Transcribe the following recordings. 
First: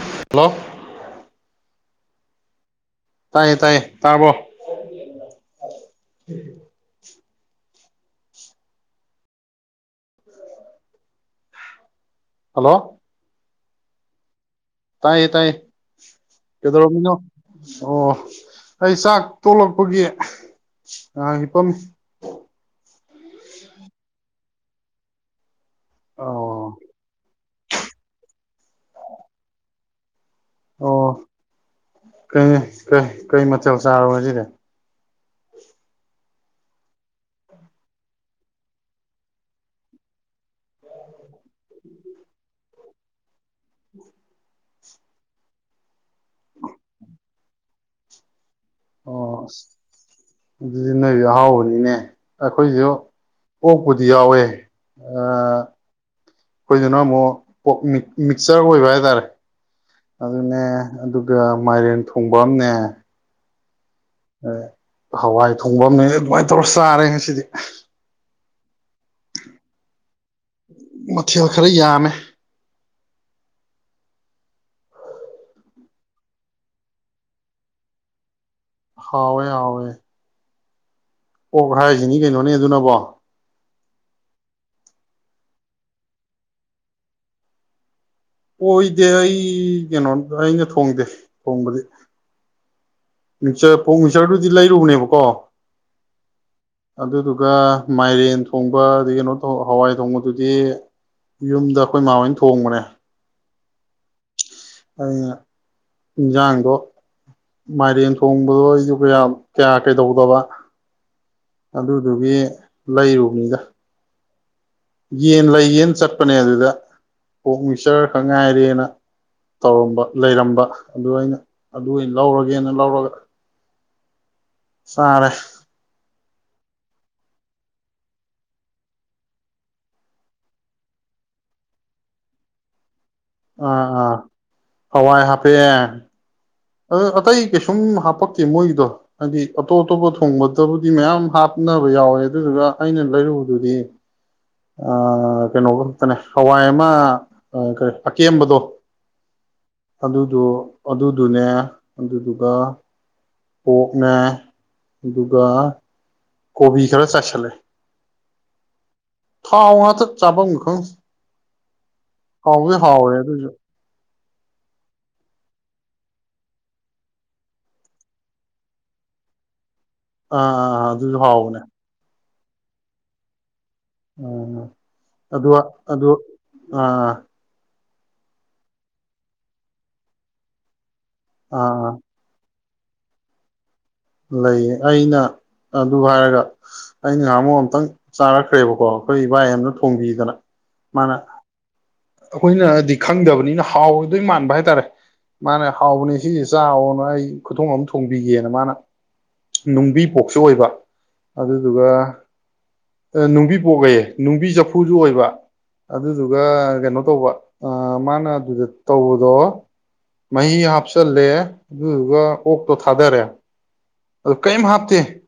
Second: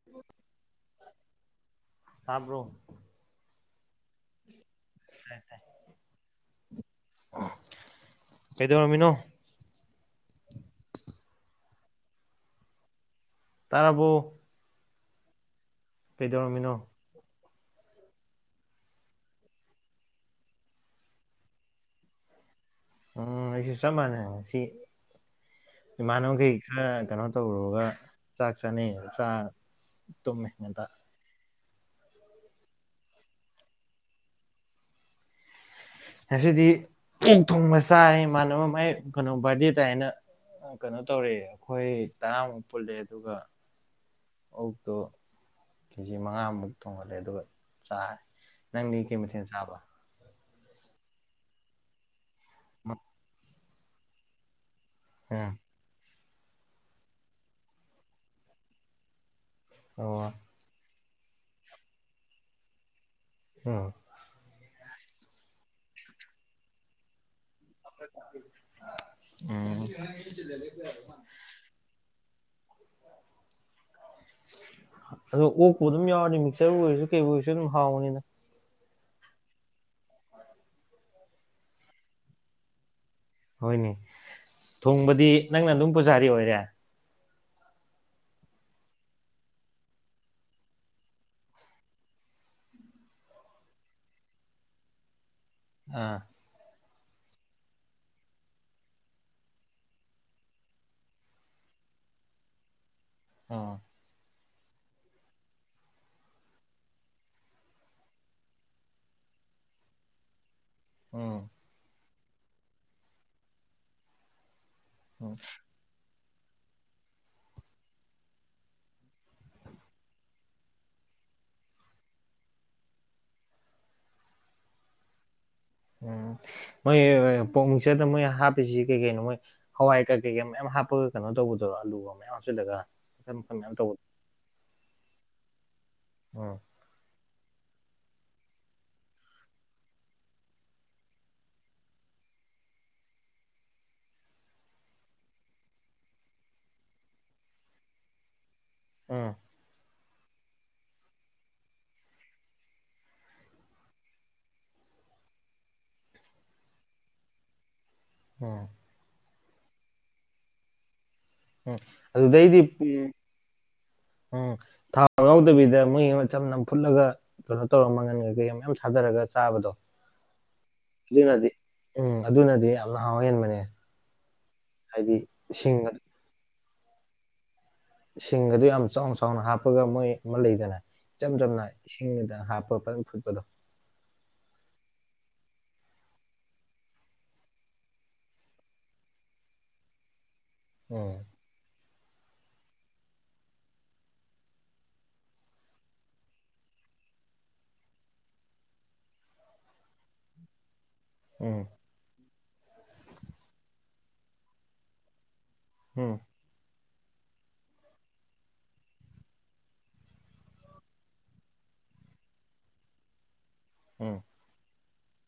ꯎꯝ hello ꯇꯥꯕ꯭ꯔꯣ ꯇꯥꯏꯌꯦ ꯇꯥꯏꯌꯦ ꯇꯥꯕ꯭ꯔꯣ ꯀꯩꯗꯧꯔꯝꯃꯤꯅꯣ ꯍꯜꯂꯣ ꯇꯥꯔꯕꯣ ꯇꯥꯏꯌꯦ ꯇꯥꯏꯌꯦ ꯀꯩꯗꯧꯔꯝꯃꯤꯅꯣ ꯑꯣ ꯑꯩ ꯆꯥꯛ ꯇꯣꯛꯂꯛꯄꯒꯤ ꯉꯥꯛ ꯍꯤꯄꯝꯃꯤ ꯎꯝ ꯑꯩꯁꯨ ꯆꯥꯞ ꯃꯥꯟꯅꯩ ꯏꯃꯥꯅꯕ ꯃꯈꯩ ꯑꯣ ꯈꯔ ꯀꯩꯅꯣ ꯇꯧꯔꯨꯔꯒ ꯆꯥꯛ ꯆꯥꯅꯩꯌꯦꯅ ꯆꯥꯔꯒ ꯇꯨꯝꯃꯦ ꯉꯟꯇꯥ ꯑꯣ ꯀꯩ ꯀꯩ ꯀꯩ ꯃꯊꯦꯜ ꯆꯥꯔꯕꯣ ꯉꯁꯤꯗꯤ ꯉꯁꯤꯗꯤ ꯊꯨꯡꯒ ꯆꯥꯔꯦ ꯢꯃꯥꯟꯅꯕ ꯃꯥꯏ ꯀꯩꯅꯣ ꯕꯥꯔꯗꯦ ꯇꯥꯏꯅ ꯀꯩꯅꯣ ꯇꯧꯔꯦ ꯑꯩꯈꯣꯏ ꯇꯔꯥꯃꯨꯛ ꯄꯨꯜꯂꯦ ꯑꯗꯨꯒ ꯎ [inaudible] ꯑꯣꯛꯇꯣ ꯀꯦꯖꯤ ꯃꯉꯥꯃꯨꯛ ꯊꯣꯡꯒꯥꯠꯂꯦ ꯑꯗꯨꯒ ꯆꯥꯔꯦ ꯅꯪꯗꯤ ꯀꯩ ꯑꯣ ꯃꯊꯦꯜ ꯑꯁ ꯆꯥꯕ ꯑꯗꯨꯗꯤ ꯅꯣꯏꯗꯤ ꯑꯍꯥꯎꯕꯅꯤꯅꯦ ꯑꯩꯈꯣꯏꯁꯨ ꯑꯣꯛꯄꯨꯗꯤ ꯌꯥꯎꯋꯦ ꯑꯥ ꯎꯝ ꯑꯩꯈꯣꯏꯗꯨꯅ ꯑꯃꯨꯛ ꯄꯣꯛ ꯃꯤꯛꯆꯔ ꯑꯣꯏꯕ ꯍꯥꯏꯇꯥꯔꯦ ꯑꯣ ꯑꯗꯨꯅꯦ ꯑꯗꯨꯒ ꯃꯥꯏꯔꯦꯟ ꯊꯣꯡꯕ ꯑꯃꯅꯦ ꯑꯝ ꯍꯋꯥꯏ ꯊꯣꯡꯕ ꯑꯃꯅꯦ ꯑꯗꯨꯃꯥꯏꯅ ꯇꯧꯔ ꯆꯥꯔꯦ ꯉꯁꯤꯗꯤ ꯎꯝ ꯃꯊꯦꯜ ꯈꯔ ꯌꯥꯝꯃꯦ ꯑꯗꯣ ꯑꯣꯛꯄꯨ ꯑꯗꯨꯝ ꯌꯥꯎꯔꯗꯤ ꯃꯤꯛꯆꯔꯕꯨ ꯑꯣꯏꯔꯁꯨ ꯀꯩꯕꯨ ꯑꯣꯏꯔꯁꯨ ꯑꯗꯨꯝ ꯍꯥꯎꯕꯅꯤꯗ ꯍꯧꯋꯦ ꯍꯧꯋꯦ ꯑꯣꯛ ꯍꯥꯏꯔꯤꯁꯤꯅꯤ ꯀꯩꯅꯣꯅꯦ ꯑꯗꯨꯅꯕꯣ ꯍꯣꯏꯅꯦ ꯊꯣꯡꯕꯗꯤ ꯅꯪꯅ ꯑꯗꯨꯝ ꯄꯨꯖꯥꯔꯤ ꯑꯣꯏꯔꯦ ꯑꯣꯏꯗꯦ ꯑꯩ ꯀꯩꯅꯣ ꯑꯩꯅ ꯊꯣꯡꯗꯦ ꯊꯣꯡꯕꯗꯤ ꯃꯤꯆꯔ ꯄꯣꯛ ꯃꯤꯆꯔꯗꯨꯗꯤ ꯂꯩꯔꯨꯕꯅꯦꯕꯀꯣ ꯑꯝ ꯑꯗꯨꯗꯨꯒ ꯃꯥꯏꯔꯦꯟ ꯊꯣꯡꯕ ꯑꯗꯩ ꯀꯩꯅꯣ ꯍꯋꯥꯏ ꯊꯣꯡꯕꯗꯨꯗꯤ ꯌꯨꯝꯗ ꯑꯩꯈꯣꯏ ꯃꯥ ꯍꯣꯏꯅ ꯊꯣꯡꯕꯅꯦ ꯑꯝ ꯑꯗꯨꯅ ꯏꯟꯁꯥꯡꯗꯣ ꯃꯥꯏꯔꯦꯟ ꯊꯣꯡꯕꯗꯣ ꯑꯩꯁꯨ ꯀꯌꯥ ꯀꯌꯥ ꯀꯩꯗꯧꯗꯕ ꯎꯝ ꯑꯗꯨꯗꯨꯒꯤ ꯂꯩꯔꯨꯕꯅꯤꯗ ꯎꯝ ꯌꯦꯟ ꯂꯩꯒꯦꯅ ꯆꯠꯄꯅꯦ ꯑꯗꯨꯗ ꯑꯣꯛ ꯃꯤꯛꯆꯔ ꯈꯛ ꯉꯥꯏꯔꯦꯅ ꯇꯧꯔꯝꯕ ꯂꯩꯔꯝꯕ ꯑꯗꯨ ꯑꯩꯅ ꯑꯗꯨ ꯑꯣꯏꯅ ꯂꯧꯔꯒꯦꯅ ꯂꯧꯔꯒ ꯆꯥꯔꯦ ꯎꯝ ꯃꯣꯏ ꯄꯣꯛ ꯃꯤꯡꯆꯔꯗ ꯃꯣꯏ ꯍꯥꯞꯄꯤꯁꯤ ꯀꯩ ꯀꯩꯅꯣ ꯃꯣꯏ ꯍꯋꯥꯏ ꯀꯥ ꯀꯩꯀꯥ ꯃꯌꯥꯝ ꯍꯥꯞꯄꯒ ꯀꯩꯅꯣ ꯇꯧꯕꯗꯨꯔꯣ ꯑꯂꯨꯒ ꯃꯌꯥꯝ ꯍꯥꯞꯆꯤꯜꯂꯒ ꯃꯈꯟ ꯃꯈꯟ ꯃꯌꯥꯝ ꯑꯥ ꯇꯧꯕꯗꯣ ꯑꯥ ꯍꯋꯥꯏ ꯍꯥꯞꯄꯦ ꯎꯝ ꯑꯗ ꯑꯇꯩ ꯀꯩꯁꯨꯝ ꯍꯥꯞꯄꯛꯇꯦ ꯃꯣꯏꯒꯤꯗꯣ ꯍꯥꯏꯗꯤ ꯑꯇꯣꯞ ꯑꯇꯣꯞꯄ ꯊꯣꯡꯕꯗꯕꯨꯗꯤ ꯃꯌꯥꯝ ꯍꯥꯞꯅꯕ ꯌꯥꯎꯋꯦ ꯑꯗꯨꯗꯨꯒ ꯑꯩꯅ ꯂꯩꯔꯨꯕꯗꯨꯗꯤ [inaudible] ꯑꯥ ꯀꯩꯅꯣ ꯈꯛꯇꯅꯦ ꯍꯋꯥꯏ ꯑꯃ ꯑ ꯀꯔꯤ ꯑꯀꯦꯝꯕꯗꯣ ꯎꯝ ꯑꯗꯨꯗꯣ ꯑꯗꯨꯗꯨꯅꯦ ꯑꯗꯨꯗꯨꯒ ꯄꯣꯛꯅꯦ ꯑꯗꯨꯒ ꯀꯣꯕꯤ ꯈꯔ ꯆꯥꯏꯁꯤꯜꯂꯦ ꯑꯣ ꯊꯥꯎꯉꯥꯛꯇ ꯆꯥꯕꯝꯒ ꯈꯪꯗꯦ ꯎꯝ ꯑꯗꯨ ꯗꯩꯗꯤ ꯍꯥꯎꯕꯨꯗꯤ ꯍꯥꯎꯋꯦ [unintelligible] ꯑꯗꯨꯁꯨ [inaudible] ꯎꯝ ꯊꯥ ꯌꯥꯎꯗꯕꯤꯗ ꯃꯣꯏꯒꯤ ꯑꯃ ꯆꯝꯅ ꯐꯨꯠꯂꯒ ꯀꯩꯅꯣ ꯇꯧꯔꯒ ꯃꯪꯒꯟ ꯀꯩꯀꯩ ꯌꯥꯝ ꯃꯌꯥꯝ ꯊꯥꯗꯔꯒ ꯆꯥꯕꯗꯣ ꯑꯥ ꯑꯥ ꯑꯥ ꯑꯗꯨꯖꯨ ꯑꯗꯨꯅꯗꯤ ꯍꯥꯎꯕꯅꯦ ꯎꯝ ꯑꯗꯨꯅꯗꯤ ꯌꯥꯝꯅ ꯍꯥꯎ ꯍꯦꯟꯕꯅꯦ ꯎꯝ ꯎꯝ ꯍꯥꯏꯗꯤ ꯑꯗꯨ ꯁꯤꯡ ꯑꯗꯨ ꯑꯥ ꯑꯥ ꯁꯤꯡꯒꯗꯨ ꯌꯥꯝ ꯆꯥꯎꯅ ꯆꯥꯎꯅ ꯍꯥꯞꯄꯒ ꯃꯣꯏ ꯑꯃ ꯂꯩꯗꯥꯏꯅꯦ ꯏꯆꯝ ꯆꯝꯅ ꯑꯥ ꯏꯁꯤꯡꯗ ꯍꯥꯞꯄꯒ ꯐꯖꯟ ꯐꯨꯠꯄꯗꯣ ꯂꯩꯌꯦ ꯑꯩꯅ ꯑꯗꯨ ꯍꯥꯏꯔꯒ ꯑꯩ ꯉꯍꯥꯃꯨꯛ ꯑꯝꯇꯪ ꯆꯥꯔꯛꯈ꯭ꯔꯦꯕꯀꯣ ꯑꯩꯈꯣꯏ ꯏꯕꯥꯏ ꯑꯃꯅ ꯊꯣꯡꯕꯤꯗꯅ ꯎꯝ ꯑꯈꯣꯏꯅꯗꯤ ꯈꯪꯗꯕꯅꯤꯅ ꯍꯥꯎꯗꯣꯏ ꯃꯥꯟꯕ ꯍꯥꯏꯇꯥꯔꯦ ꯃꯥꯅ ꯍꯥꯎꯕꯅꯦ ꯁꯤꯖꯤ ꯆꯥꯎꯑꯦꯅ ꯑꯩ ꯈꯨꯊꯣꯡ ꯑꯃ ꯊꯣꯡꯕꯤꯒꯦꯅ ꯃꯥꯅ ꯅꯨꯡꯕꯤ ꯄꯣꯛꯁꯨ ꯑꯣꯏꯕ ꯎꯝ ꯑꯗꯨꯗꯨꯒ ꯑꯦ ꯅꯨꯡꯕꯤ ꯄꯣꯛꯑꯌꯦ ꯅꯨꯡꯕꯤ ꯆꯐꯨꯗꯨ ꯑꯣꯏꯕ ꯎꯝ ꯑꯗꯨꯗꯨꯒ ꯀꯩꯅꯣ ꯇꯧꯕ ꯑꯥ ꯃꯥꯅ ꯑꯗꯨꯗ ꯇꯧꯕꯗꯣ ꯃꯍꯤ ꯍꯥꯞꯆꯜꯂꯦ ꯑꯗꯨꯗꯨꯒ ꯑꯣꯛꯇꯣ ꯊꯥꯗꯔꯦ ꯎꯝ ꯑꯀꯩꯝ ꯍꯥꯞꯇꯦ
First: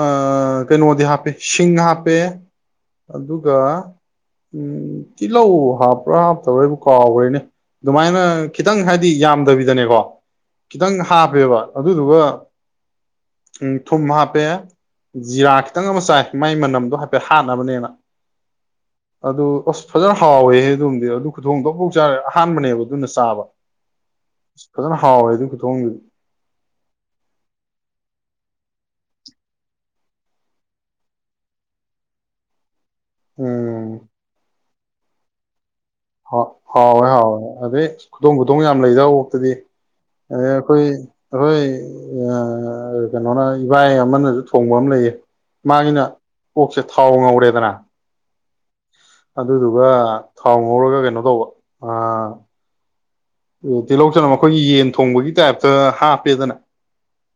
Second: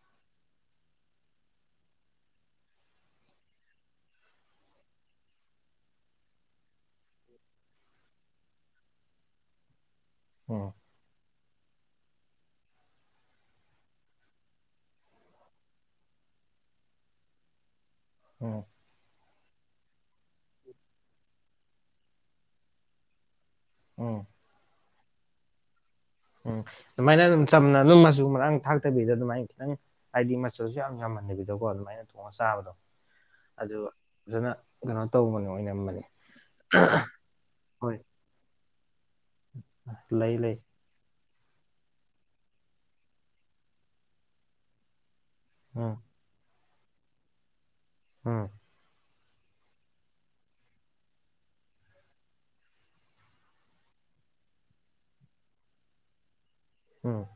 ꯑꯥ ꯀꯩꯅꯣꯗꯤ ꯍꯥꯞꯄꯦ ꯁꯤꯡ ꯍꯥꯞꯄꯦ ꯑꯗꯨꯒ ꯎꯝ ꯇꯤꯜꯂꯧ ꯍꯥꯞꯄ꯭ꯔꯥ ꯍꯥꯞꯇꯕ꯭ꯔꯥ ꯑꯩꯕꯨ ꯀꯥꯎꯒ꯭ꯔꯦꯅꯦ ꯗꯨꯃꯥꯏꯅ ꯈꯤꯇꯪ ꯍꯥꯏꯗꯤ ꯌꯥꯝꯗꯕꯤꯗꯅꯦꯀꯣ ꯎꯝ ꯈꯤꯇꯪ ꯍꯥꯞꯄꯦꯕ ꯑꯗꯨꯗꯨꯒ ꯎꯡ ꯊꯨꯝ ꯍꯥꯞ ꯄꯦ ꯖꯤꯔꯥ ꯈꯤꯇꯪ ꯑꯃ ꯆꯥꯏ ꯃꯥꯏ ꯃꯅꯝꯗꯣ ꯍꯥꯏꯐꯦꯠ ꯍꯥꯠꯅꯕꯅꯦꯅ ꯎꯝ ꯑꯗꯨ ꯑꯁ ꯐꯖꯟ ꯍꯥꯎꯋꯦꯍꯦ ꯑꯗꯨꯝꯗꯤ ꯑꯗꯨ ꯈꯨꯊꯣꯡꯗꯣ ꯕꯨꯛ ꯕꯨꯛ ꯆꯥꯔꯦ ꯑꯍꯥꯟꯕꯅꯦꯕ ꯑꯗꯨꯅ ꯆꯥꯕ ꯎꯝ ꯐꯖꯟꯅ ꯍꯥꯎꯋꯦ ꯑꯗꯨꯏ ꯈꯨꯊꯣꯡꯗꯨꯗꯤ ꯎꯝ ꯑꯗꯨꯃꯥꯏꯅ ꯑꯗꯨꯝ ꯆꯝꯅ ꯑꯗꯨꯝ ꯃꯆꯨ ꯃꯔꯥꯡ ꯊꯥꯛꯇꯕꯤꯗ ꯑꯗꯨꯃꯥꯏꯅ ꯈꯤꯇꯪ ꯍꯥꯏꯗꯤ ꯃꯆꯜꯖꯨ ꯌꯥꯝ ꯌꯥꯝꯃꯟꯗꯕꯤꯗꯀꯣ ꯑꯗꯨꯃꯥꯏꯅ ꯊꯣꯡꯉꯒ ꯆꯥꯕꯗꯣ ꯑꯗꯨ ꯎꯝ ꯐꯖꯅ ꯀꯩꯅꯣ ꯇꯧꯕꯅꯦ ꯑꯣꯏꯅꯝꯕꯅꯤ ꯍꯥꯎ ꯍꯥꯎꯔꯦ ꯍꯥꯎꯋꯦ ꯑꯗꯩ ꯈꯨꯗꯣꯡ ꯈꯨꯗꯣꯡ ꯌꯥꯝ ꯂꯩꯗꯥ ꯑꯣꯛ ꯑꯗꯨꯗꯤ ꯂꯩ ꯑꯗꯩꯩ ꯂꯩ ꯑꯩꯈꯣꯏ ꯑꯩꯈꯣꯏ ꯑꯥ ꯀꯩꯅꯣꯅ ꯏꯕꯥꯏ ꯑꯃꯅꯁꯨ ꯊꯣꯡꯕ ꯑꯃ ꯂꯩꯌꯦ ꯎꯝ ꯃꯥꯒꯤꯅ ꯑꯣꯛꯁꯦ ꯊꯥꯎ ꯉꯧꯔꯦꯗꯅ ꯎꯝ ꯑꯗꯨꯗꯨꯒ ꯊꯥꯎ ꯉꯧꯔꯒ ꯀꯩꯅꯣ ꯇꯧꯕ ꯑꯥ ꯎꯝ ꯇꯤꯜꯍꯧ ꯆꯅꯝ ꯑꯩꯈꯣꯏꯒꯤ ꯌꯦꯟ ꯊꯣꯡꯕꯒꯤ ꯇꯥꯏ꯭ꯞꯇ ꯍꯥꯞꯄꯦꯗꯅ ꯎꯝ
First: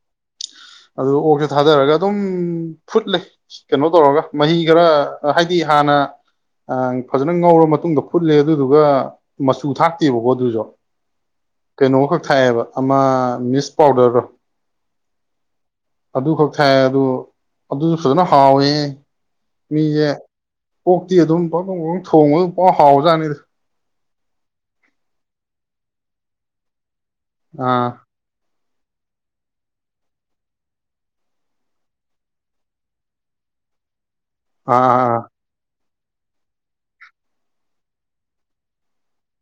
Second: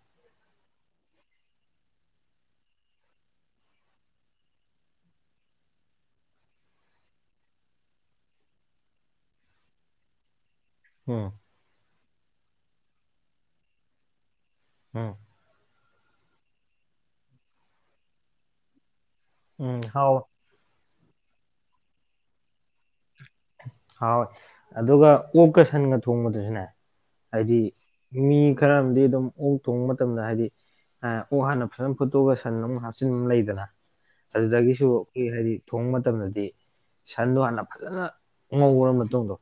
ꯑꯗꯨ ꯑꯣꯛꯁꯦ ꯊꯥꯗꯔꯒ ꯑꯗꯨꯝ ꯐꯨꯠ ꯂꯦ ꯀꯩꯅꯣ ꯇꯧꯔꯒ ꯃꯍꯤ ꯈꯔ ꯍꯥꯏꯗꯤ ꯍꯥꯟꯅ ꯑ ꯐꯖꯅ ꯉꯧꯔ ꯃꯇꯨꯡꯗ ꯐꯨꯠꯂꯦ ꯑꯗꯨꯗꯨꯒ ꯃꯆꯨ ꯊꯥꯛꯇꯦꯕꯀꯣ ꯑꯗꯨꯖꯨ ꯎꯝ ꯀꯩꯅꯣꯈꯛ ꯊꯥꯛꯑꯦꯕ ꯑꯃ ꯃꯤꯁ ꯄꯥꯎꯗꯔꯔꯣ ꯎꯝ ꯑꯗꯨ ꯈꯛ ꯊꯥꯛ ꯑꯦ ꯑꯗꯨ ꯑꯗꯨꯖꯨ ꯐꯖꯅ ꯍꯥꯎꯋꯦꯍꯦ ꯎꯝ ꯃꯤꯖꯦ ꯍꯥꯎꯋꯦ ꯑꯣꯛꯇꯤ ꯑꯗꯨꯝ ꯄꯪꯊꯣꯡ ꯄꯪꯊꯣꯡ ꯊꯣꯡꯉꯒ ꯄꯪꯍꯥꯎ ꯍꯥꯎꯔꯖꯥꯠꯅꯤꯗ ꯍꯥꯎꯋꯦ ꯑꯗꯨꯒ ꯑꯣꯞꯀ ꯁꯟꯒ ꯊꯣꯡꯕꯗꯖꯨꯅꯦ ꯍꯥꯏꯗꯤ ꯑꯥ ꯃꯤ ꯈꯔ ꯑꯝꯗꯤ ꯑꯗꯨꯝ ꯑꯣꯛ ꯊꯣꯡꯕ ꯃꯇꯝꯗ ꯍꯥꯏꯗꯤ ꯑ ꯑꯣꯛ ꯍꯥꯟꯅ ꯐꯖꯅ ꯐꯨꯠꯇꯣꯛꯑꯒꯥꯥ ꯁꯟ ꯑꯃ ꯍꯥꯞꯆꯤꯟꯕ ꯂꯩꯗꯅ ꯑꯥ ꯑꯗꯨꯗꯒꯤꯁꯨ ꯑꯥ ꯀꯦ ꯑꯥ ꯍꯥꯏꯗꯤ ꯊꯣꯡꯕ ꯃꯇꯝꯗꯗꯤ ꯁꯟꯗꯣ ꯍꯥꯟꯅ ꯐꯖꯅ ꯉꯧꯔ ꯃꯇꯨꯡꯗꯣ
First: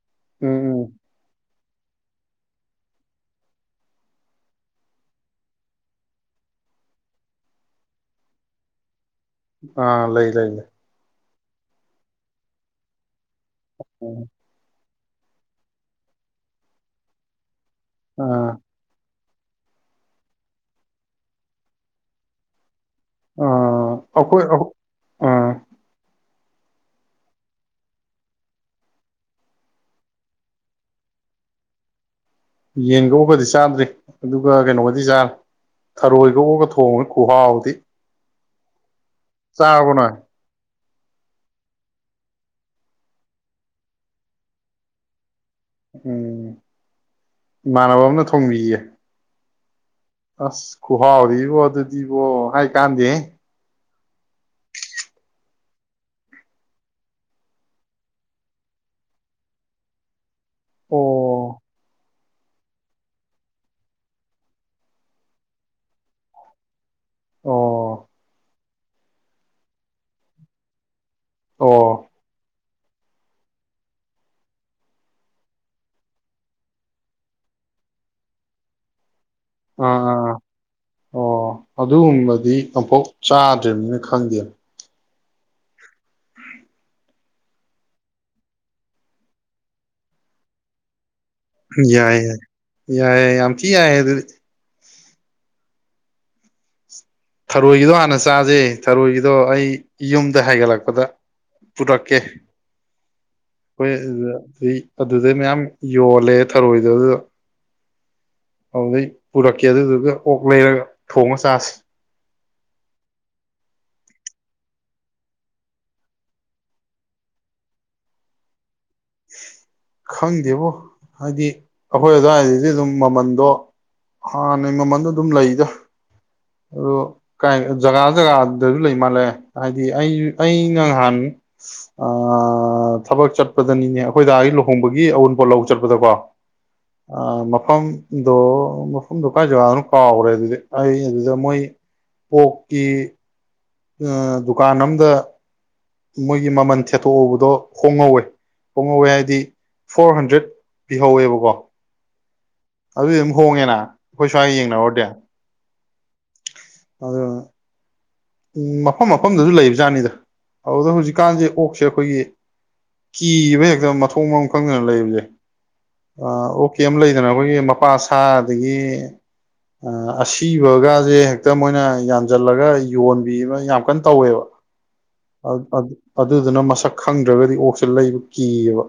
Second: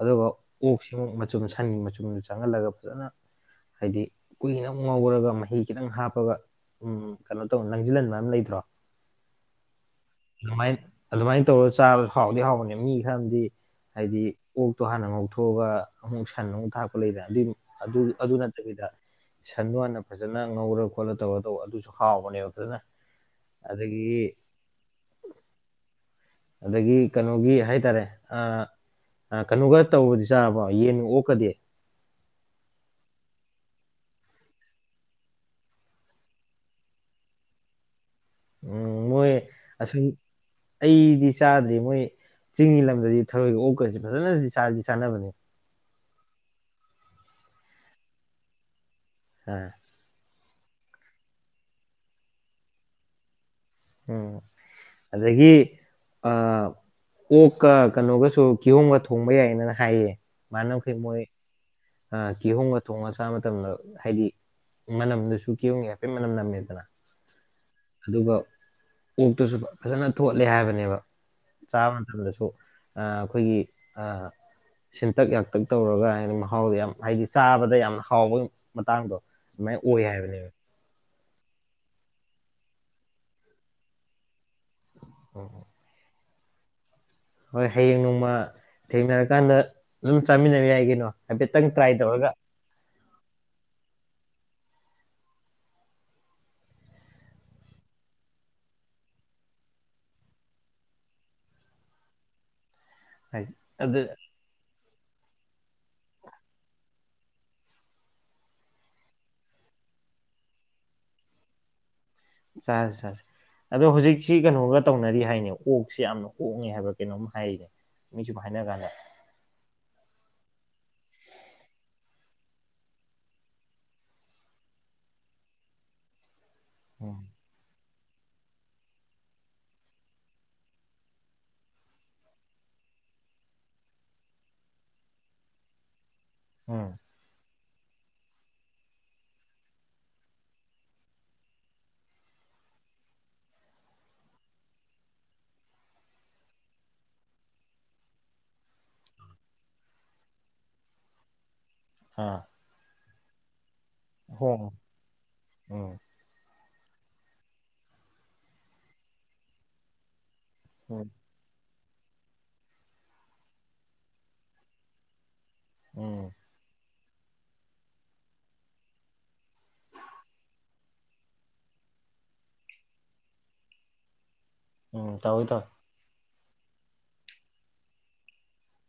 ꯑꯗꯨꯒ ꯎꯝ ꯎꯝ ꯑꯣꯛꯁꯤ ꯃꯆꯨ ꯃꯁꯥꯏ ꯃꯆꯨꯝꯗꯨ ꯆꯪꯍꯜꯂꯒ ꯐꯖꯅ ꯍꯥꯏꯗꯤ ꯀꯨꯏꯅ ꯑꯃꯨꯛ ꯉꯧꯔꯒ ꯃꯍꯤ ꯈꯤꯇꯪ ꯍꯥꯞꯄꯒ ꯎꯝ ꯀꯩꯅꯣ ꯇꯧ ꯂꯪꯖꯤꯜꯍꯟꯕꯃꯥ ꯂꯩꯇ꯭ꯔꯣ ꯑꯥ ꯂꯩ ꯂꯩ ꯂꯩ ꯑꯗꯨꯃꯥꯏ꯭ꯟ ꯇꯧꯔ ꯆꯥꯕꯖꯨ ꯍꯥꯎꯗꯤ ꯍꯥꯎꯕꯅꯦ ꯃꯤ ꯈꯔꯑꯝꯗꯤ ꯍꯥꯏꯗꯤ ꯑꯣꯛꯇꯣ ꯍꯥꯟꯅ ꯉꯧꯊꯣꯛꯑꯒ ꯑꯃꯨꯛ ꯁꯟ ꯑꯃꯨꯛ ꯊꯥꯛꯄ ꯂꯩꯗꯅ ꯑꯗꯨꯏ ꯑꯗꯨ ꯑꯗꯨ ꯑꯥ ꯅꯠꯇꯕꯤꯗ ꯁꯟꯗꯣ ꯍꯥꯟꯅ ꯐꯖꯅ ꯉꯧꯔ ꯈꯣꯠꯂ ꯇꯧꯔ ꯇꯧꯕ ꯑꯗꯨꯁꯨ ꯍꯥꯎꯕꯅꯦꯕ ꯐꯖꯅ ꯑꯝ ꯑꯗꯒꯤ ꯑꯈꯣꯏ ꯑꯩꯈꯣ ꯑꯗꯒꯤ ꯀꯩꯅꯣꯒꯤ ꯍꯥꯏꯇꯥꯔꯦ ꯑ ꯑꯥ ꯀꯩꯅꯣꯒ ꯇꯧꯕꯗꯤ ꯆꯥꯔꯕꯣ ꯌꯦꯟꯒ ꯑꯣꯛꯀꯗꯤ ꯌꯦꯟꯒ ꯑꯣꯛꯀꯗꯤ ꯆꯥꯗ꯭ꯔꯤ ꯑꯗꯨꯒ ꯀꯩꯅꯣꯒꯗꯤ ꯆꯥꯔꯦ ꯊꯔꯣꯏꯒ ꯑꯣꯛꯒ ꯊꯣꯡꯉ ꯈꯨꯨꯍꯥꯎꯗꯤ ꯎꯝ ꯃꯣꯏ ꯑꯁꯤ ꯅꯣꯏ ꯑꯩꯗꯤ ꯆꯥꯗ꯭ꯔꯤ ꯃꯣꯏ ꯆꯤꯡꯒꯤ ꯂꯝꯗꯗꯤ ꯊꯔꯣꯏꯒ ꯑꯣꯛꯀꯁꯤ ꯐꯖꯅꯗꯤ ꯆꯥꯗꯤ ꯆꯥꯅꯕꯅꯤ ꯎꯝ ꯏꯃꯥꯟꯅꯕ ꯑꯃꯅ ꯊꯣꯡꯕꯤꯌꯦ ꯑꯥ ꯑꯁ ꯈꯨꯍꯥꯎꯗꯤꯕꯣ ꯑꯗꯨꯗꯤꯕꯣ ꯍꯥꯏ ꯀꯥꯟꯗꯦꯍꯦ ꯎꯝ ꯑꯗꯒꯤ ꯑ ꯑꯣꯛꯀ ꯀꯩꯅꯣꯒꯁꯨ ꯀꯤꯍꯣꯡꯝꯒ ꯊꯣꯡꯕ ꯌꯥꯏꯅꯅ ꯍꯥꯏꯌꯦ ꯃꯥꯅꯖꯤꯛ ꯃꯣꯏ ꯑꯣ ꯀꯤꯍꯣꯡꯒ ꯊꯣꯡꯉꯒ ꯆꯥ ꯃꯇꯝꯗ ꯍꯥꯏꯗꯤ ꯃꯅꯝꯗꯨꯁꯨ ꯀꯤꯌꯣꯒꯦ ꯍꯥꯏꯐꯦꯠ ꯃꯅꯝ ꯅꯝꯃꯦꯗꯅ ꯑꯣ ꯑꯗꯨꯒ ꯑꯣꯛꯇꯨꯁꯨ ꯐꯖꯅ ꯊꯣꯠꯂꯦ ꯍꯥꯏꯕꯅꯦꯕ ꯑꯣ ꯆꯥꯕ ꯃꯇꯝꯗꯁꯨ ꯑ ꯑꯩꯈꯣꯏꯒꯤ ꯑ ꯁꯦꯟꯇꯛ ꯌꯥꯡꯇꯛ ꯇꯧꯔꯒ ꯍꯥꯏꯕ ꯃ ꯍꯥꯎ ꯌꯥꯝ ꯍꯥꯏꯗꯤ ꯆꯥꯕꯗ ꯌꯥꯝꯅ ꯍꯥꯎꯕ ꯃꯇꯥꯡꯗꯣ ꯑꯗꯨꯃꯥꯏꯅ ꯑꯣꯏ ꯑꯥꯥ ꯍꯥꯏꯕꯅꯦꯕ ꯑꯣ ꯑꯗꯨꯒꯨꯝꯕꯗꯤ ꯑꯃꯝꯐꯥꯎ ꯆꯥꯗ꯭ꯔꯤꯕꯔꯤꯕꯅꯤꯅ ꯈꯪꯗꯦ [unintelligible] ꯍꯣꯏ ꯍꯌꯦꯡ ꯅꯣꯡꯃ ꯊꯦꯡꯅꯔꯀꯥꯟꯗ ꯑꯗꯨꯝ ꯆꯥꯃꯤꯟꯅꯕ ꯌꯥꯏ ꯀꯩꯅꯣ ꯍꯥꯏꯐꯦꯠꯇꯪ ꯇ꯭ꯔꯥꯏ ꯌꯥꯏ ꯇꯧꯔꯒ ꯌꯥꯏꯌꯦ ꯌꯥꯝꯊꯤ ꯌꯥꯏ ꯑꯗꯨꯗꯤ ꯊꯔꯣꯏꯒꯤꯗꯣ ꯍꯥꯟꯅ ꯆꯥꯖꯩ ꯊꯔꯣꯏꯒꯤꯗꯣ ꯑꯩ ꯌꯨꯝꯗ ꯍꯥꯏꯒꯠꯂꯛꯄꯗ ꯄꯨꯨꯔꯛ ꯀꯦ ꯍꯣꯏ ꯑꯗꯨ ꯑꯗꯨꯗ ꯑꯗꯨꯗꯩ ꯃꯌꯥꯝ ꯌꯣꯜꯂꯦ ꯊꯔꯣꯏꯗꯣ ꯑꯗꯨꯗ__ ꯑꯗꯨꯗꯩ ꯄꯨꯔꯛꯀꯦ ꯑꯗꯨꯗꯨꯒ ꯑꯣꯛ ꯂꯩꯔꯒ ꯊꯣꯡꯉ ꯆꯁꯤ ꯆꯥꯖꯦ ꯆꯥꯁꯦ ꯑꯗꯣ ꯍꯧꯖꯤꯛꯁꯤ ꯀꯩꯅꯣꯒ ꯇꯧꯅꯔꯤ ꯍꯥꯏꯅꯦ ꯑꯣꯛꯁꯤ ꯌꯥꯝꯅ ꯍꯣꯡꯉꯦ ꯍꯥꯏꯕ ꯀꯩꯅꯣꯝ ꯍꯥꯏꯔꯤꯅꯦ ꯃꯤ ꯁꯨꯝ ꯍꯥꯏꯅ ꯀꯥꯟꯅ ꯈꯪꯗꯦꯕꯣ ꯍꯥꯏꯗꯤ ꯑꯩꯈꯣꯏ ꯑꯗꯨꯋꯥꯏꯗꯗꯤ ꯑꯗꯨꯝ ꯃꯃꯟꯗꯣ__ ꯍꯥꯟꯅꯩ ꯃꯃꯜꯗꯣ ꯑꯗꯨꯝ ꯂꯩꯗ ꯑꯣ__ ꯎꯝ ꯀꯥꯢ ꯖꯒꯥ ꯖꯒꯥꯗꯖꯨ ꯂꯩ ꯃꯥꯜꯂꯦ ꯍꯥꯏꯗꯤ ꯑꯩ ꯑꯩꯅ ꯅꯍꯥꯟ__ ꯑꯑꯑꯑ ꯊꯕꯛ ꯆꯠꯄꯗꯅꯤꯅꯦ ꯑꯩꯈꯣꯏꯗꯥꯒꯤ ꯂꯨꯍꯣꯡꯕꯒꯤ ꯑꯎꯟꯄꯣꯠ ꯂꯧ ꯆꯠꯄꯗꯀꯣ__ ꯎꯝ ꯑ ꯃꯐꯝꯗꯣ ꯃꯐꯝꯗꯣ ꯀꯥꯏ ꯖꯒꯥꯗꯅꯣ ꯀꯥꯎꯒ꯭ꯔꯦ ꯑꯗꯨꯗꯤ ꯑꯩ ꯑꯗꯨꯗ__ ꯃꯣꯏ ꯄꯣꯛꯀꯤ ꯑ ꯗꯨꯀꯥꯟ ꯑꯝꯗ ꯃꯣꯏꯒꯤ ꯃꯃꯟ ꯊꯦꯠꯇꯣꯛꯎꯕꯗꯣ ꯍꯣꯡꯍꯧꯋꯦ ꯍꯣꯡꯉꯧꯋꯦ ꯍꯥꯏꯗꯤ ꯐꯣꯔ ꯍꯟꯗ꯭ꯔꯦꯠ ꯄꯤꯍꯧꯋꯦꯕꯀꯣ ꯑꯥ ꯑꯗꯨꯗꯤ ꯑꯗꯨꯝ ꯍꯣꯡꯉꯦꯅ ꯑꯩꯈꯣꯏ ꯁ꯭ꯋꯥꯏꯒ ꯌꯦꯡꯅꯔꯨꯔꯗꯤ ꯎꯝ [unintelligible] ꯎꯝ ꯃꯐꯝ ꯃꯐꯝꯗꯖꯨ ꯂꯩꯕ ꯖꯥꯠꯅꯤꯗ ꯑꯗꯨꯗ ꯎꯝ ꯍꯧꯖꯤꯛꯀꯥꯟꯖꯦ ꯑꯣꯛꯁꯦ ꯑꯩꯈꯣꯏꯒꯤ__ ꯀꯤꯌꯦꯕ ꯍꯦꯛꯇ ꯃꯊꯣꯡ ꯃꯕꯝ ꯈꯪꯗꯅ ꯂꯩꯕꯖꯦ ꯑ ꯎꯝ ꯑꯣꯛ ꯀꯩꯝ ꯂꯩꯗꯅ ꯑꯩꯈꯣꯏꯒꯤ ꯃꯄꯥ ꯁ ꯑꯗꯒꯤ__ ꯑ ꯑꯁꯤꯕꯒꯁꯦ ꯍꯦꯛꯇ ꯃꯣꯏꯅ ꯌꯥꯟꯁꯤꯜꯂꯒ__ ꯌꯣꯟꯕꯤ ꯑꯃ ꯌꯥꯝ ꯀꯟꯅ ꯇꯧꯋꯦꯕ ꯎꯝ ꯎꯝ ꯇꯧꯋꯤ ꯇꯧꯋꯤ ꯑꯑꯗꯨ ꯑꯗꯨꯗꯨꯅ ꯃꯁꯛ ꯈꯪꯗ꯭ꯔꯒꯗꯤ ꯑꯣꯛꯁꯦ ꯂꯩꯕ ꯀꯤꯌꯦꯕ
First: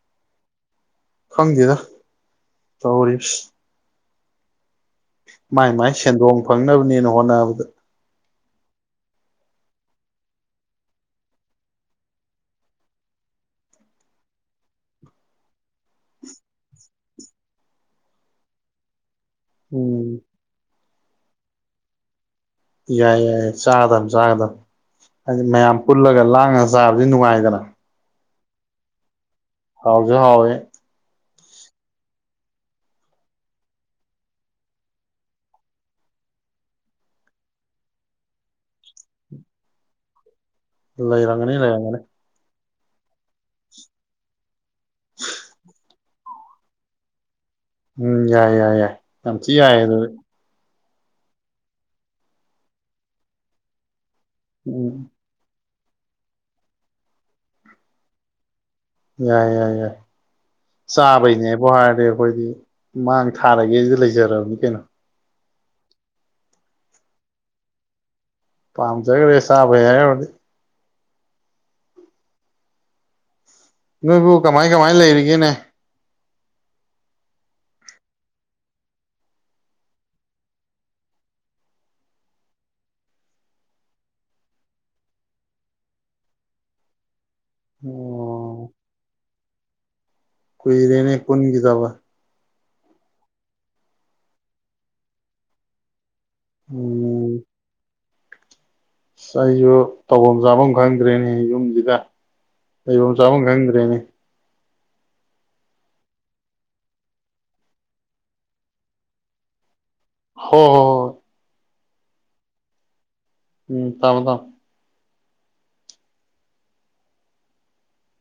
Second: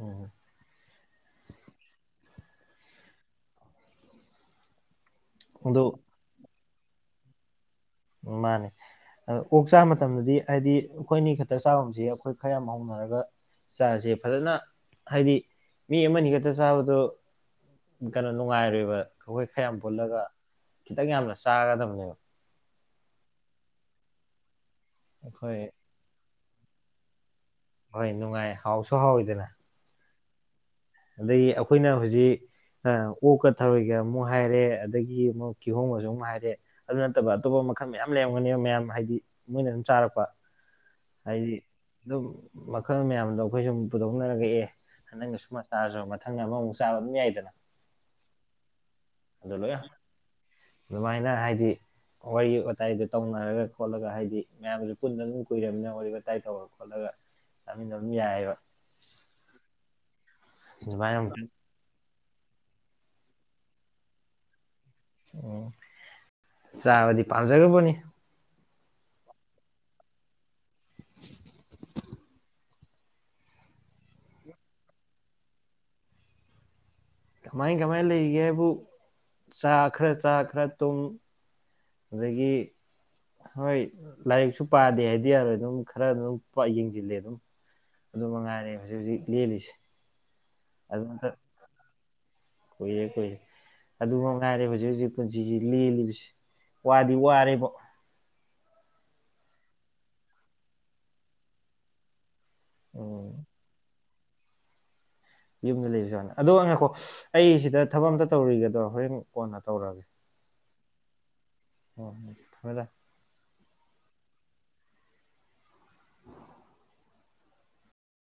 ꯎꯝ [unintelligible] ꯈꯪꯗꯦꯗ ꯇꯧꯔꯤꯁꯤꯢ ꯃꯥꯏ ꯑꯗꯨ ꯃꯥꯏ ꯁꯦꯟꯗꯣꯡ ꯐꯪꯅꯕꯅꯦꯅ ꯍꯣꯠꯅꯕꯗ ꯎꯝ ꯃꯥꯅꯦ ꯑꯗ ꯑꯣꯛ ꯆꯥꯕ ꯃꯇꯝꯗꯗꯤ ꯍꯥꯏꯗꯤ ꯑꯩꯈꯣꯏ ꯑꯅꯤ ꯈꯛꯇ ꯆꯥꯒꯨꯝꯖꯦ ꯑꯩꯈꯣꯏ ꯈꯔ ꯌꯥꯝ ꯍꯧꯅꯔꯒ__ ꯆꯥꯖꯦ ꯐꯖꯅ ꯍꯥꯏꯗꯤ ꯃꯤ ꯑꯃꯅꯤ ꯈꯛꯇ ꯆꯥꯕꯗꯣ__ ꯀꯩꯅꯣ ꯅꯨꯡꯉꯥꯏꯔꯤꯕ ꯑꯩꯈꯣꯏ ꯈꯔ ꯌꯥꯝ ꯄꯨꯜꯂꯒ ꯎꯝ ꯈꯤꯇꯪ ꯌꯥꯝꯅ ꯆꯥꯒꯗꯕꯅꯦꯕ ꯌꯥꯏ ꯌꯥꯏ ꯆꯥꯒꯗꯝꯕ ꯆꯥꯒꯗꯝꯕ ꯍꯥꯏꯗꯤ ꯑꯩꯈꯣꯏ ꯃꯌꯥꯝ ꯄꯨꯜꯂꯒ ꯂꯥꯡꯉꯒ ꯆꯥꯕꯗꯤ ꯅꯨꯡꯉꯥꯏꯗꯅ ꯍꯣꯏ ꯅꯨꯡꯉꯥꯏ ꯍꯥꯎꯁꯨ ꯍꯥꯎꯋꯤꯗꯅ ꯍꯥꯎꯖꯨ ꯍꯥꯎꯋꯦ ꯑꯗꯩ ꯑꯩꯈꯣꯏꯅ ꯍꯨꯖꯤꯛ ꯑꯣꯛꯀ ꯊꯔꯣꯏꯒ ꯑꯃꯨꯛ ꯍꯥꯏꯔꯦ ꯑꯗꯒꯤ ꯑꯃꯨꯛ ꯀꯤꯍꯣꯝꯒꯁꯨ ꯑꯃꯨꯛ ꯍꯥꯏꯔꯦ ꯑꯗꯨ ꯅꯠꯇꯕ ꯑꯇꯣꯞꯄ ꯃꯈꯜ ꯃꯌꯥꯝ ꯂꯩꯔꯝꯒꯅꯤꯕ ꯃꯌꯥꯝ ꯍꯥꯏꯗꯤ ꯃꯣꯏꯅ ꯑꯗꯨꯝ ꯆꯥꯔꯛꯄ ꯍꯥꯏꯗꯤ ꯂꯩꯔꯝꯒꯅꯤ ꯂꯩꯔꯝꯒꯅꯤ ꯑꯗꯨꯝ ꯃꯈꯜ ꯃꯌꯥꯝꯗꯣ ꯑꯈꯣꯏ ꯁꯨꯝ ꯄꯨꯊꯣꯛꯅꯔꯒ ꯑꯦ ꯅꯪꯅ ꯁꯨꯃꯥꯏ ꯁꯨꯝ ꯆꯥꯔꯁꯨ ꯃꯊꯪ ꯑꯃꯃꯨꯛ ꯆꯥꯕ ꯑꯗꯨꯝ ꯌꯥꯏꯗꯅ ꯎꯝ ꯌꯥꯏ ꯌꯥꯏ ꯌꯥꯏ ꯌꯥꯝ ꯊꯤ ꯑꯗꯨ ꯂꯣꯏ ꯌꯥꯏ ꯑꯗꯨꯗꯤ ꯑꯗꯨꯃꯥꯏꯅ ꯍꯥꯏꯗꯤ ꯋꯥꯔꯤ ꯋꯥꯇꯥꯏꯗꯨ ꯇꯧꯅꯔꯒ ꯈꯣꯠꯂꯒ ꯍꯥꯏꯗꯤ ꯃꯌꯥꯝꯁꯨ ꯎꯝ ꯄꯨꯟꯗ ꯑꯗꯨꯝ ꯀꯨꯏꯔꯕꯃꯤꯅ ꯋꯥꯔꯤ ꯋꯥꯇꯥꯏ ꯇꯧꯔ ꯈꯣꯠꯂꯒ ꯆꯥꯃꯤꯟꯅꯕꯝ ꯌꯥꯏꯌꯦꯕ ꯌꯥꯏ ꯌꯥꯏ ꯌꯥꯏ ꯑꯗꯨꯃꯥꯏꯅ ꯑꯃꯨꯛꯇꯪ ꯆꯥꯕꯩꯅꯦꯕ ꯋꯥꯔꯤꯕꯨ ꯍꯥꯏꯔꯗꯤ ꯑꯈꯣꯏꯗꯤ ꯃꯥꯡ ꯊꯥꯔꯒꯦꯁꯤ ꯂꯩꯖꯔꯕꯅꯤ ꯀꯩꯅꯣ ꯎꯝ ꯆꯥꯕꯗꯤ ꯄꯥꯝꯖꯒ꯭ꯔꯄꯣꯠꯅꯤ ꯄꯥꯝꯖꯒ꯭ꯔꯦ ꯆꯥꯕꯩ ꯍꯥꯏꯔꯨꯔꯗꯤ ꯅꯣꯏꯕꯨ ꯀꯃꯥꯏ ꯀꯃꯥꯏ ꯂꯩꯔꯤꯒꯦꯅꯦ ꯀꯃꯥꯏ ꯀꯃꯥꯏꯅ ꯂꯩꯔꯤꯒꯦ ꯍꯥꯏꯕꯨ ꯆꯥ ꯈꯔ ꯆꯥ ꯈꯔ ꯇꯨꯝ ꯑꯗꯒꯤ ꯍꯣꯏ ꯂꯥꯏꯔꯤꯛꯁꯨ ꯄꯥꯗꯦ ꯍꯥꯏꯗꯤ ꯌꯥꯔꯣꯏ ꯑꯗꯨꯝ ꯈꯔ ꯑꯗꯨꯝ ꯌꯦꯡꯖꯤꯜꯂꯦ ꯑꯗꯨꯝ ꯑꯣ ꯑꯗꯨ ꯃꯉꯥꯏꯔꯦ ꯍꯧꯖꯤꯛ ꯍꯧꯖꯤꯛ ꯂꯦꯜꯂꯤꯁꯦ ꯀꯨꯏ ꯑꯗꯨ ꯔꯦꯅꯦ ꯄꯨꯟꯒꯤꯗꯕ ꯀꯨꯏꯔꯦ ꯀꯨꯏꯔꯦ ꯑꯗꯨꯃꯉꯥꯏꯔꯦ ꯍꯧꯖꯤꯛ ꯍꯧꯖꯤꯛ ꯄꯨꯟꯁꯤꯁꯤ ꯂꯦꯜꯂꯤꯕꯁꯤ ꯋꯥꯠ ꯎꯝ ꯋꯥꯔꯦꯕꯣ ꯑꯁ ꯑꯩꯁꯨ ꯇꯧꯐꯝ ꯆꯥꯐꯝ ꯈꯪꯗ꯭ꯔꯦꯅꯦ ꯌꯨꯝꯁꯤꯗ ꯂꯩꯩꯐꯝ ꯎꯝ ꯆꯥꯐꯝ ꯈꯪꯗ꯭ꯔꯦꯅꯦ ꯌꯨꯝꯗ ꯂꯩꯕꯖꯥꯠꯂꯥ ꯑꯗꯣ ꯉꯥꯏꯀꯣ ꯑꯩ ꯁꯤꯗ ꯊꯕꯛ ꯑꯝꯇ ꯇꯧꯔꯨꯈꯤꯒꯦ ꯍꯣꯔꯦꯟ ꯀꯣꯟꯅ ꯇꯧꯔꯛꯑꯒꯦ ꯍꯣꯍꯣꯍꯣ ꯑꯣ ꯊꯝꯃꯦ ꯊꯝꯃꯦ ꯎꯝ ꯇꯥꯃꯣꯇꯥꯃꯣ